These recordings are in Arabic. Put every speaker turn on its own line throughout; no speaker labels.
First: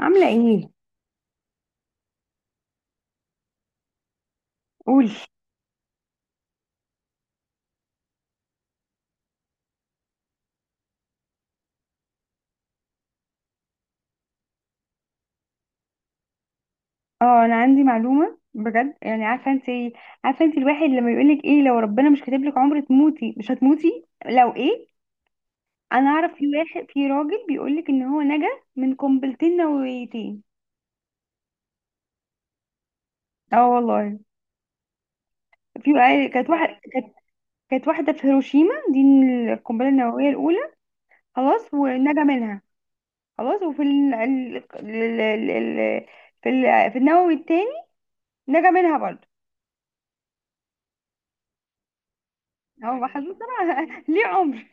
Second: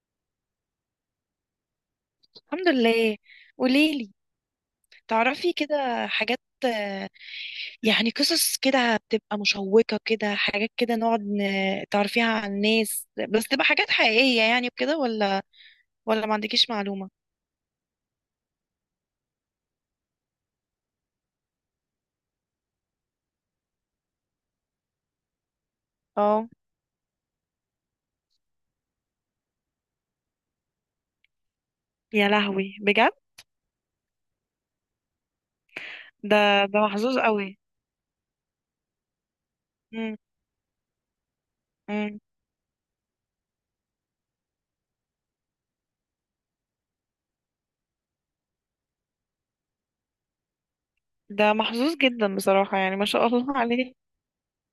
عاملة ايه؟
الحمد لله. قوليلي،
قولي.
تعرفي كده حاجات، آه، يعني قصص كده بتبقى مشوقة، كده حاجات كده نقعد تعرفيها عن الناس، بس تبقى حاجات حقيقية يعني وكده، ولا ولا ما عندكيش معلومة؟
اه انا عندي معلومة بجد. يعني عارفة انت، عارفة انت الواحد لما يقولك ايه؟ لو ربنا مش كاتب لك عمر تموتي مش هتموتي، لو ايه؟ انا اعرف في
اه.
واحد، في راجل بيقولك ان هو نجا من قنبلتين نوويتين.
يا لهوي بجد.
اه والله. في
ده
كانت
ده
واحدة كانت
محظوظ قوي.
كانت واحدة في هيروشيما دي، القنبلة
امم.
النووية الأولى. خلاص
امم.
ونجا منها. خلاص، وفي في النووي التاني، نجا منها برضه.
ده محظوظ جدا بصراحة،
هو
يعني ما شاء
محظوظ
الله
طبعا
عليه.
ليه عمر.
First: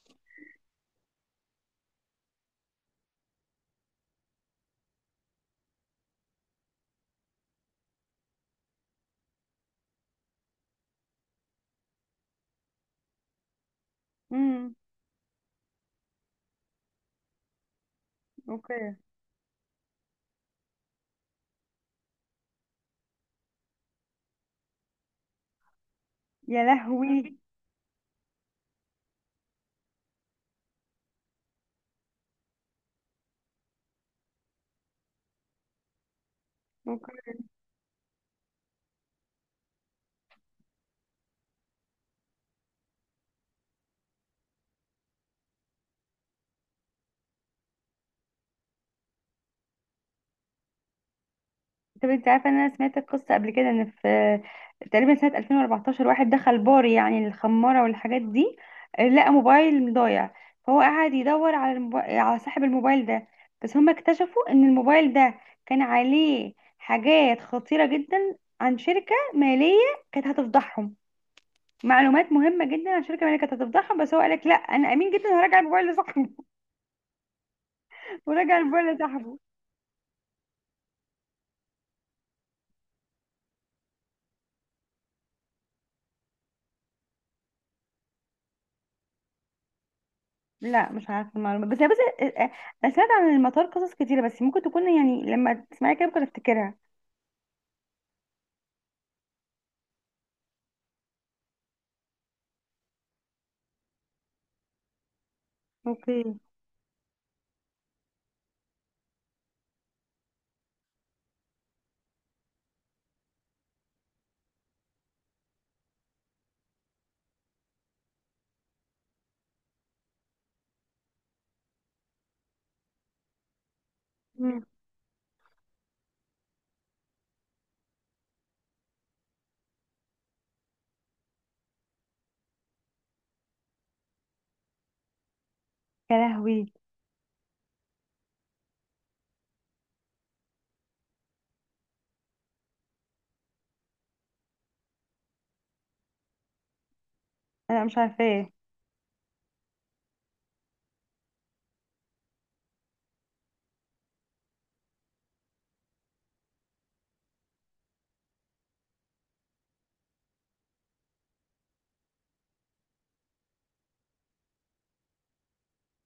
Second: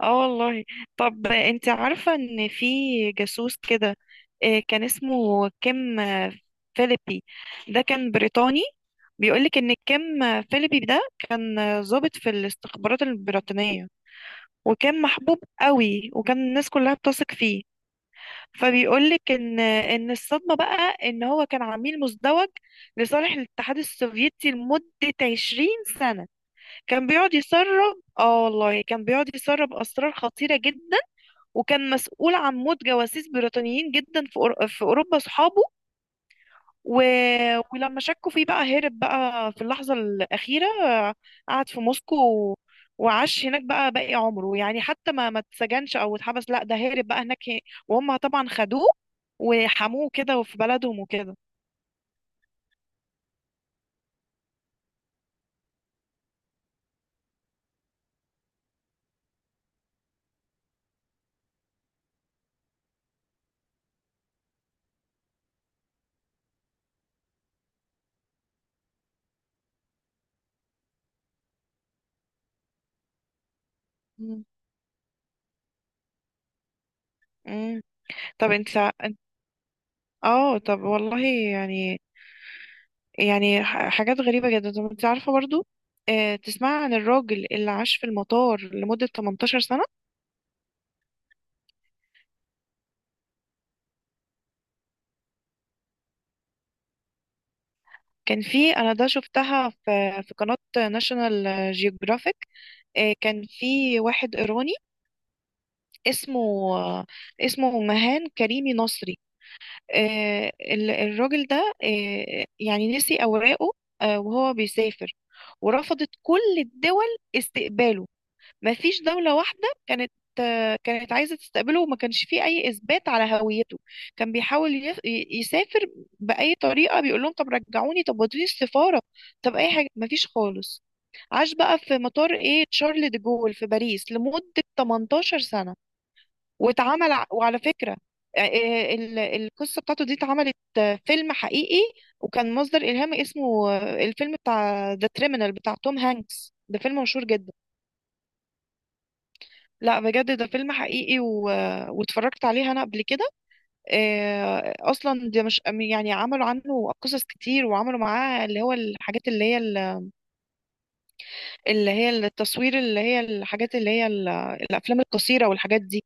اه والله. طب انت عارفة ان في جاسوس كده، كان اسمه كيم فيليبي، ده كان بريطاني. بيقولك ان كيم فيليبي ده كان ضابط في الاستخبارات البريطانية،
مم.
وكان محبوب قوي، وكان الناس كلها بتثق فيه.
اوكي.
فبيقولك ان الصدمة بقى ان هو كان عميل مزدوج لصالح الاتحاد السوفيتي لمدة 20 سنة.
يا
كان بيقعد
لهوي.
يسرب، اه والله، كان بيقعد يسرب اسرار خطيرة جدا، وكان مسؤول عن موت جواسيس بريطانيين جدا في في أوروبا صحابه، و...
اوكي.
ولما شكوا فيه بقى هرب بقى في اللحظة الأخيرة. قعد في موسكو و... وعاش هناك بقى باقي عمره، يعني حتى ما اتسجنش أو اتحبس، لا ده هرب بقى هناك. وهم طبعا خدوه وحموه كده، وفي بلدهم وكده.
طب انت عارفه ان انا سمعت القصه قبل كده؟ ان في تقريبا سنه 2014 واحد دخل بار يعني الخماره والحاجات دي، لقى موبايل ضايع. فهو قعد يدور على صاحب الموبايل ده. بس هم اكتشفوا ان الموبايل ده كان عليه حاجات خطيره جدا عن شركه ماليه كانت هتفضحهم. معلومات مهمه جدا عن شركه ماليه كانت هتفضحهم. بس هو
مم.
قالك لا انا امين جدا، هراجع الموبايل لصاحبه.
مم. طب
ورجع
انت،
الموبايل
انت-
لصاحبه.
اه طب والله، يعني يعني حاجات غريبة جدا. طب انت عارفة برضو، اه، تسمع عن الراجل اللي عاش في المطار لمدة 18 سنة؟
لا مش عارفه المعلومه، بس بس انا سمعت عن المطار قصص كتيره، بس ممكن تكون يعني لما تسمعي كده ممكن افتكرها.
كان في، انا ده شفتها في قناة ناشونال جيوغرافيك. كان في واحد ايراني
اوكي.
اسمه آه، اسمه مهان كريمي نصري. الراجل ده يعني نسي اوراقه وهو بيسافر، ورفضت كل الدول استقباله. ما فيش دولة واحدة كانت كانت عايزة تستقبله، وما كانش فيه أي إثبات على هويته. كان
مم.
بيحاول يسافر بأي طريقة، بيقول لهم طب رجعوني، طب ودوني السفارة، طب أي حاجة، ما فيش خالص. عاش بقى في مطار إيه تشارل دي جول في باريس لمدة 18 سنة.
يا لهوي.
وعلى فكرة القصة بتاعته دي اتعملت فيلم حقيقي، وكان مصدر إلهام، اسمه الفيلم بتاع ذا كريمنال بتاع توم هانكس، ده فيلم مشهور جدا.
انا مش عارفاه.
لا بجد ده فيلم حقيقي واتفرجت عليه انا قبل كده. اصلا ده مش، يعني عملوا عنه قصص كتير، وعملوا معاه اللي هو الحاجات اللي هي اللي هي التصوير، اللي هي الحاجات اللي هي الافلام القصيره والحاجات دي.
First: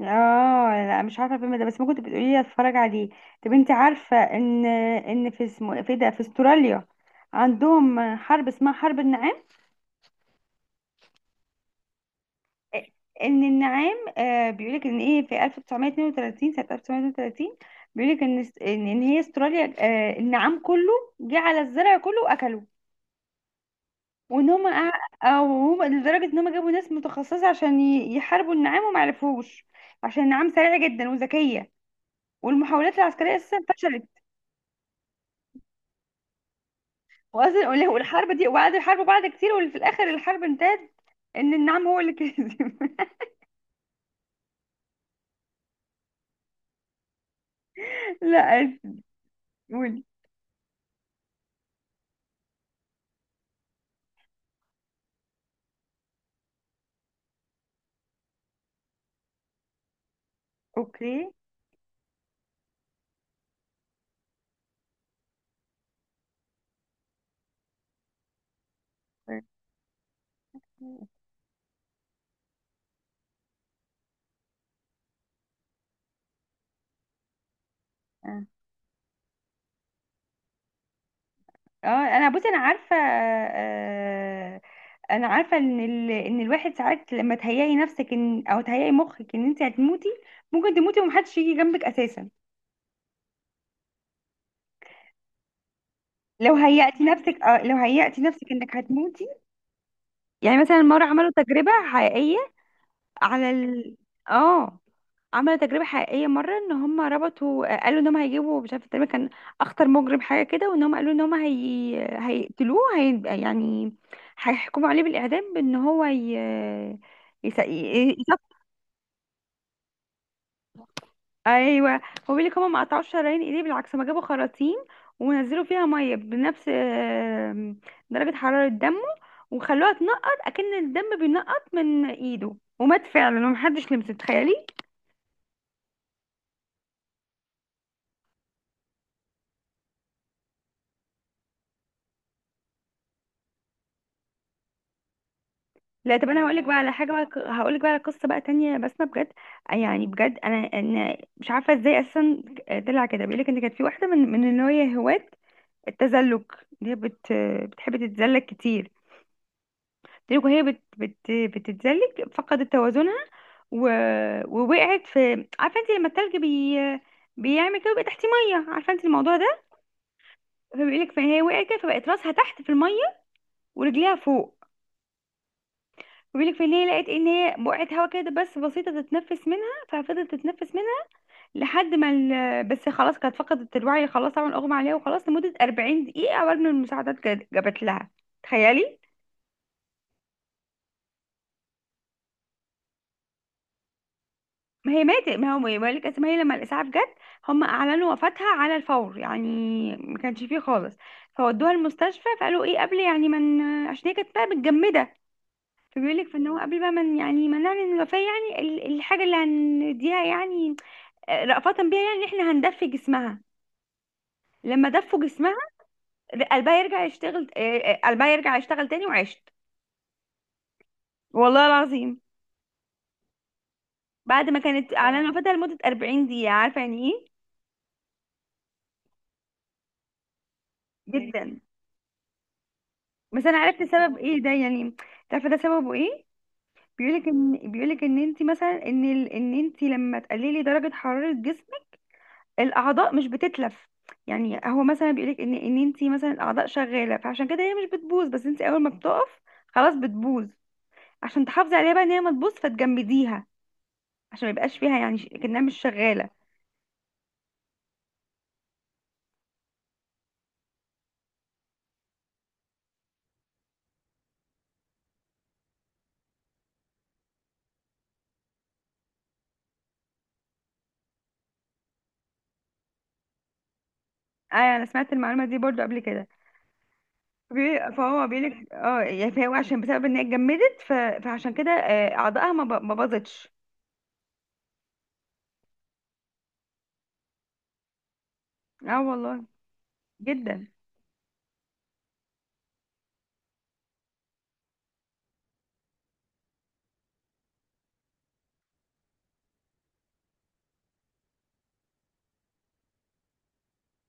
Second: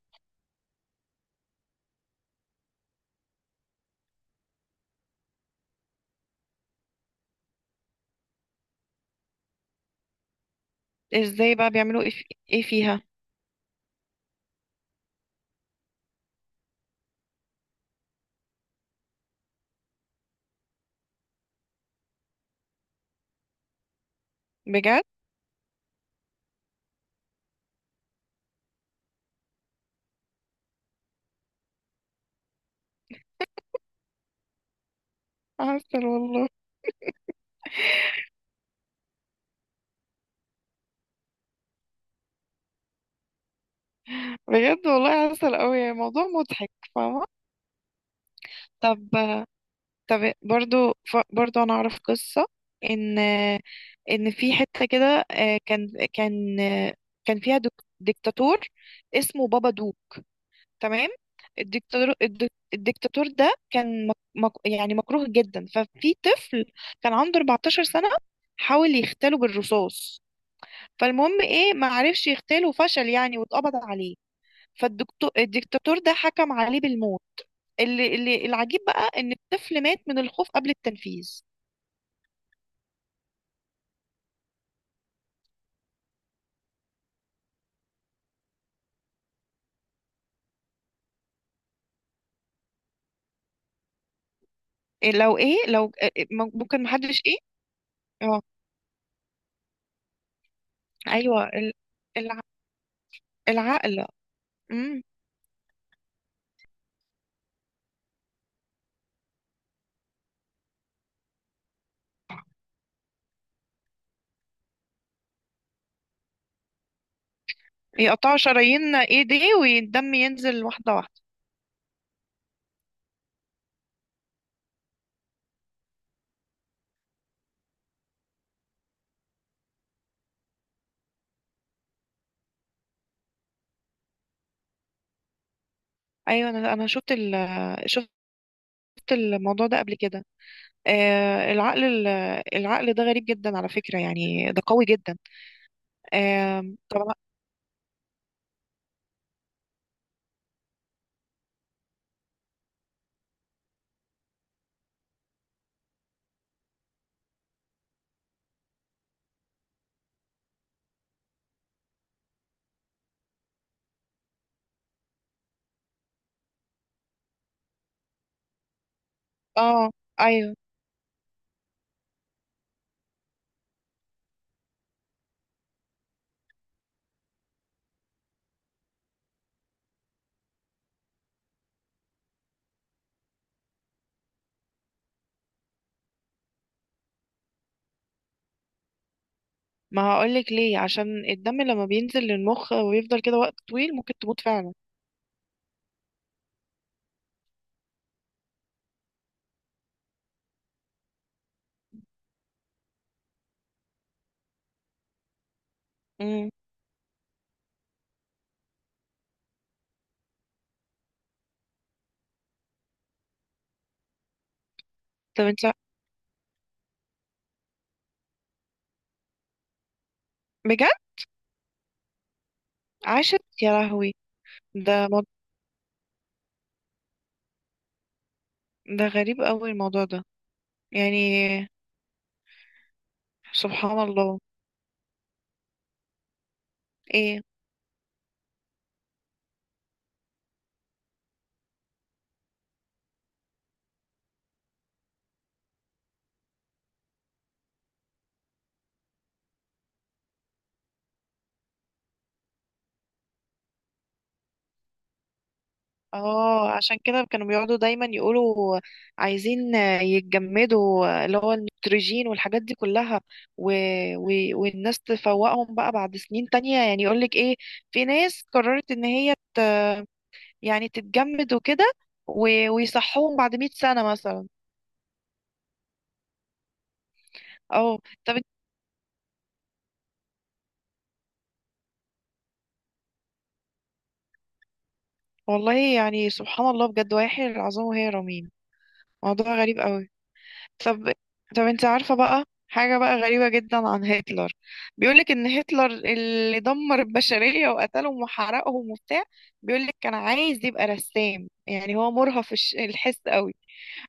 اه لا مش عارفه الفيلم ده، بس ممكن تبقي تقولي لي اتفرج عليه. طب انت عارفه ان في استراليا عندهم حرب اسمها حرب النعام.
ازاي بقى بيعملوا ايه إيه فيها؟
ان النعام، آه بيقولك ان ايه، في 1932، سنه 1932، بيقولك ان ان هي استراليا، آه النعام كله جه على الزرع كله واكله. وان هم أع...
بجد؟
او هم لدرجه ان هم جابوا ناس متخصصه عشان يحاربوا النعام وما عرفوش، عشان النعام سريعه جدا وذكيه، والمحاولات العسكريه اساسا فشلت.
عسل والله.
واصلا والحرب دي وقعدوا يحاربوا بعض كتير، وفي الاخر الحرب انتهت ان النعام هو اللي كسب.
بجد والله عسل قوي، موضوع مضحك، فاهمه؟
لا،
طب،
قولي.
طب برضو، برضو انا اعرف قصة، ان ان في حتة كده، كان فيها ديكتاتور اسمه بابا دو، تمام؟
اوكي.
الدكتاتور، الدكتاتور ده كان مك يعني مكروه جدا. ففي طفل كان عنده 14 سنة، حاول يغتاله بالرصاص. فالمهم ايه، ما عرفش يغتاله وفشل يعني، واتقبض عليه. فالدكتور، الدكتاتور ده حكم عليه بالموت. اللي العجيب بقى ان الطفل مات من الخوف قبل التنفيذ.
اه انا بصي، انا عارفه آه، انا عارفه ان الواحد ساعات لما تهيئي نفسك ان، او تهيئي مخك ان انت هتموتي، ممكن تموتي ومحدش يجي جنبك اساسا.
إيه لو ايه، لو إيه- إيه،
لو
ممكن
هيأتي
محدش ايه؟
نفسك، اه لو هيأتي
اه.
نفسك انك هتموتي. يعني مثلا مرة عملوا
ايوه
تجربة حقيقية
الع-
على ال،
العقل.
اه
امم.
عملوا تجربة حقيقية مرة ان هم ربطوا، قالوا ان هم هيجيبوا مش عارفة تقريبا كان اخطر مجرم حاجة كده، وان هم قالوا ان هم هيقتلوه، يعني هيحكموا عليه بالإعدام، بان هو
يقطعوا
يس...
شرايين ايديه والدم ينزل واحده واحده.
ايوه هو بيقول لك هما ما قطعوش شرايين ايديه، بالعكس ما جابوا خراطيم ونزلوا فيها ميه بنفس درجه حراره دمه، وخلوها تنقط اكن الدم بينقط من ايده، ومات فعلا ومحدش لمسه، تخيلي.
ايوه، انا شفت ال، شفت الموضوع ده قبل كده. آه العقل، العقل ده غريب جدا على فكره، يعني ده قوي جدا.
لا طب انا هقول
آه.
لك بقى على
طب
حاجه، بقى هقول لك بقى على قصه بقى تانية بسمه بجد. يعني بجد انا، انا مش عارفه ازاي اساسا طلع كده. بيقول لك ان كانت في واحده من اللي هي هواة التزلج، اللي هي بتحب تتزلج كتير. تلك وهي بت بت بتتزلج فقدت توازنها، و... ووقعت في، عارفه انت لما التلج بيعمل كده ويبقى تحت ميه، عارفه انت الموضوع ده؟
اه ايوه.
فبيقول لك فهي وقعت كده، فبقت راسها تحت في الميه ورجليها فوق. بيقول لك فان هي لقت ان هي بقعت هوا كده بس بسيطه تتنفس منها، ففضلت تتنفس منها لحد ما بس خلاص كانت فقدت الوعي، خلاص طبعا اغمى عليها وخلاص لمده 40 دقيقه قبل ما المساعدات جابت لها. تخيلي.
ما هقولك ليه، عشان الدم لما بينزل للمخ ويفضل كده وقت طويل ممكن تموت فعلا.
ما هي ماتت، ما هو بقول لك اسمها هي، لما الاسعاف جت هم اعلنوا وفاتها على الفور يعني، ما كانش فيه خالص. فودوها المستشفى فقالوا ايه، قبل يعني من، عشان هي كانت بقى متجمده، فبيقول لك ان
امم.
هو قبل بقى من يعني ما نعلن الوفاه، يعني الحاجه اللي هنديها يعني رأفة بيها، يعني ان احنا هندفي جسمها. لما دفوا
طب
جسمها،
انت.
قلبها يرجع يشتغل، قلبها يرجع يشتغل تاني وعشت،
بجد؟
والله العظيم.
عاشت؟ يا لهوي.
بعد ما كانت
ده
اعلنوا اه وفاتها لمده 40 دقيقه، عارفه يعني ايه؟
ده غريب قوي الموضوع ده يعني.
جدا. بس انا عرفت
سبحان
سبب
الله.
ايه ده يعني، عارفه ده سببه ايه؟
ايه.
بيقولك ان انت مثلا ان انت لما تقللي درجه حراره جسمك، الاعضاء مش بتتلف. يعني هو مثلا بيقولك ان انت مثلا الاعضاء شغاله، فعشان كده هي مش بتبوظ. بس انت اول ما بتقف خلاص بتبوظ. عشان تحافظي عليها بقى ان هي ما تبوظ فتجمديها، عشان ما يبقاش فيها يعني كأنها مش شغاله.
اه عشان كده كانوا بيقعدوا دايما يقولوا عايزين يتجمدوا، اللي هو النيتروجين والحاجات دي كلها، و... و... والناس تفوقهم بقى بعد سنين تانية. يعني يقولك ايه، في ناس قررت ان هي يعني تتجمد وكده، ويصحوهم بعد 100 سنة مثلا.
ايوه انا سمعت المعلومه دي برضو قبل كده.
اه.
فهو
طب
بيقولك اه يعني فهو عشان بسبب ان هي اتجمدت فعشان كده اعضائها ما باظتش.
والله يعني سبحان الله بجد، ويحيي العظام وهي رميم.
اه والله.
موضوع غريب قوي.
جدا.
طب، طب انت عارفة بقى حاجة بقى غريبة جدا عن هتلر؟ بيقولك ان هتلر اللي دمر البشرية وقتلهم وحرقهم وبتاع، بيقولك كان عايز يبقى رسام، يعني هو مرهف الحس قوي.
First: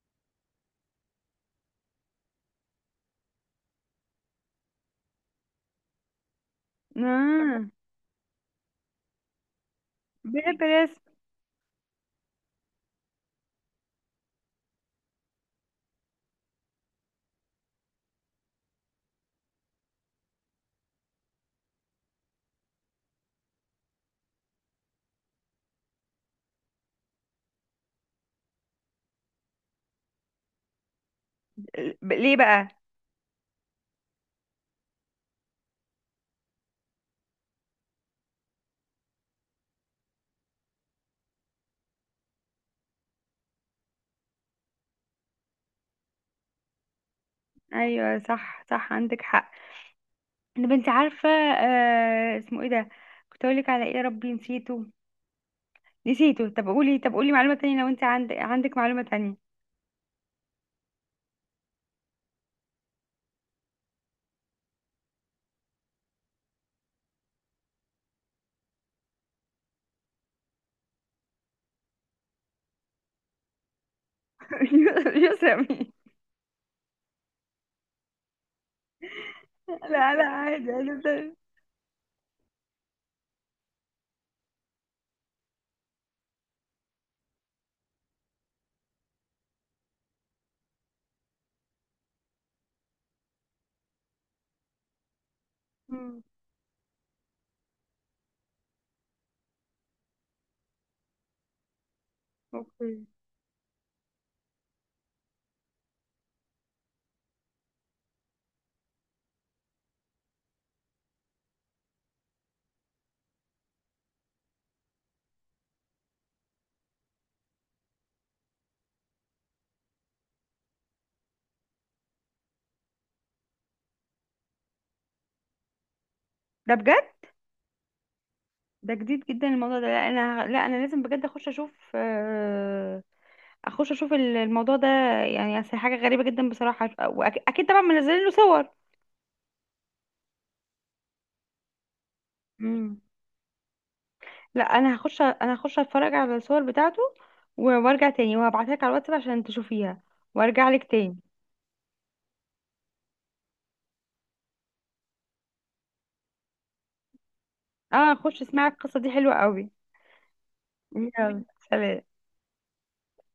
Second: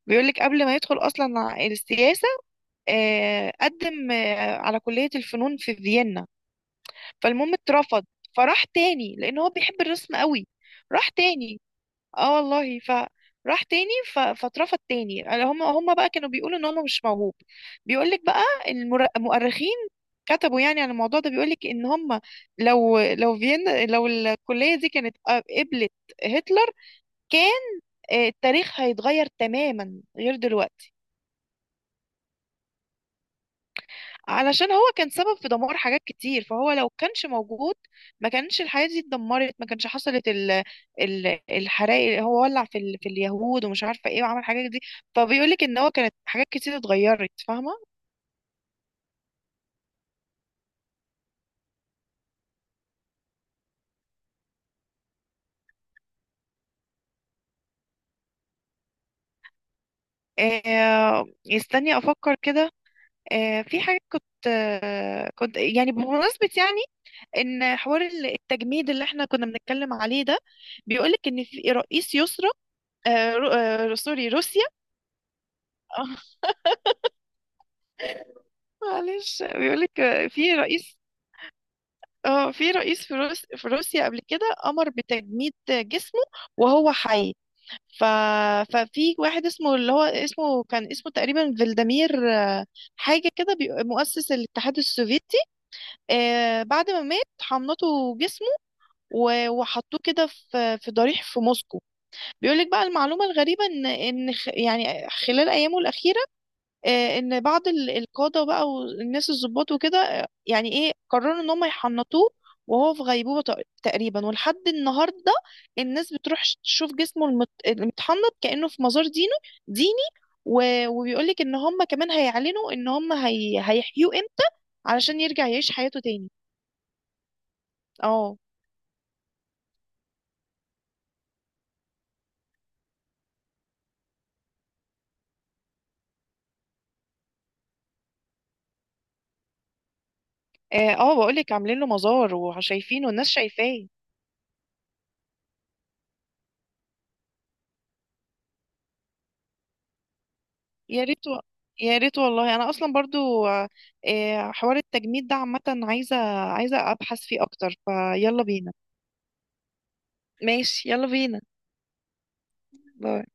بيقولك قبل ما يدخل اصلا السياسة، قدم على كلية الفنون في فيينا، فالمهم
آه.
اترفض. فراح تاني لان هو بيحب الرسم قوي،
بحب الرسم.
راح تاني، اه والله، فراح تاني فاترفض تاني. هم بقى كانوا بيقولوا ان هو مش موهوب. بيقول لك بقى المؤرخين كتبوا يعني عن الموضوع ده، بيقول لك ان هم لو فيينا، لو الكليه دي كانت قبلت هتلر، كان التاريخ هيتغير تماما غير دلوقتي.
ليه بقى؟
علشان هو كان سبب في دمار حاجات كتير، فهو لو كانش موجود ما كانش الحياة دي اتدمرت، ما كانش حصلت ال الحرائق اللي هو ولع في ال، في اليهود ومش عارفة ايه، وعمل حاجات دي. فبيقول لك ان هو كانت حاجات كتير اتغيرت، فاهمة؟
ايوه صح صح عندك حق. طب انت عارفه آه اسمه ايه ده، كنت اقول لك على ايه، يا ربي نسيته، نسيته. طب قولي، طب قولي معلومه تانية لو انت عندك، عندك معلومه تانية.
آه يستني افكر كده. آه في حاجة كنت، آه كنت يعني بمناسبة يعني، ان حوار التجميد اللي احنا كنا بنتكلم عليه ده، بيقول لك ان في رئيس يسرى، آه سوري روسيا.
يسامي.
معلش بيقولك،
لا لا
في
عادي
رئيس،
عادي ده.
اه في رئيس في في روسيا قبل كده امر بتجميد جسمه وهو حي. ف... ففي واحد اسمه، اللي هو اسمه، كان اسمه تقريبا فلاديمير حاجة كده مؤسس الاتحاد السوفيتي.
مم.
بعد ما مات حملته جسمه وحطوه كده في في ضريح في موسكو. بيقولك بقى
اوكي.
المعلومة الغريبة ان ان يعني خلال ايامه الأخيرة، ان بعض القاده بقى والناس الضباط وكده، يعني ايه قرروا ان هم يحنطوه وهو في غيبوبه تقريبا. ولحد النهارده الناس بتروح تشوف جسمه المتحنط كانه في مزار ديني. وبيقولك ان هم كمان هيعلنوا ان هم هيحيوه امتى علشان يرجع يعيش حياته تاني.
ده بجد؟
اه.
ده جديد جدا الموضوع ده. لا انا، لا انا لازم بجد اخش اشوف، اخش اشوف الموضوع ده. يعني أصل حاجه غريبه جدا بصراحه، واكيد طبعا منزلين له
اه، بقولك عاملين له مزار
صور.
وشايفينه، الناس شايفاه.
لا انا هخش، انا هخش اتفرج على الصور بتاعته، وارجع تاني وهبعتها لك على الواتساب عشان تشوفيها، وارجع لك
يا
تاني.
ريت يا ريت والله. انا اصلا برضو حوار التجميد ده عامه عايزه، عايزه ابحث فيه اكتر،
اه خش
فيلا
اسمعي
بينا.
القصة دي حلوة قوي.
ماشي يلا بينا.
يلا. سلام.
باي.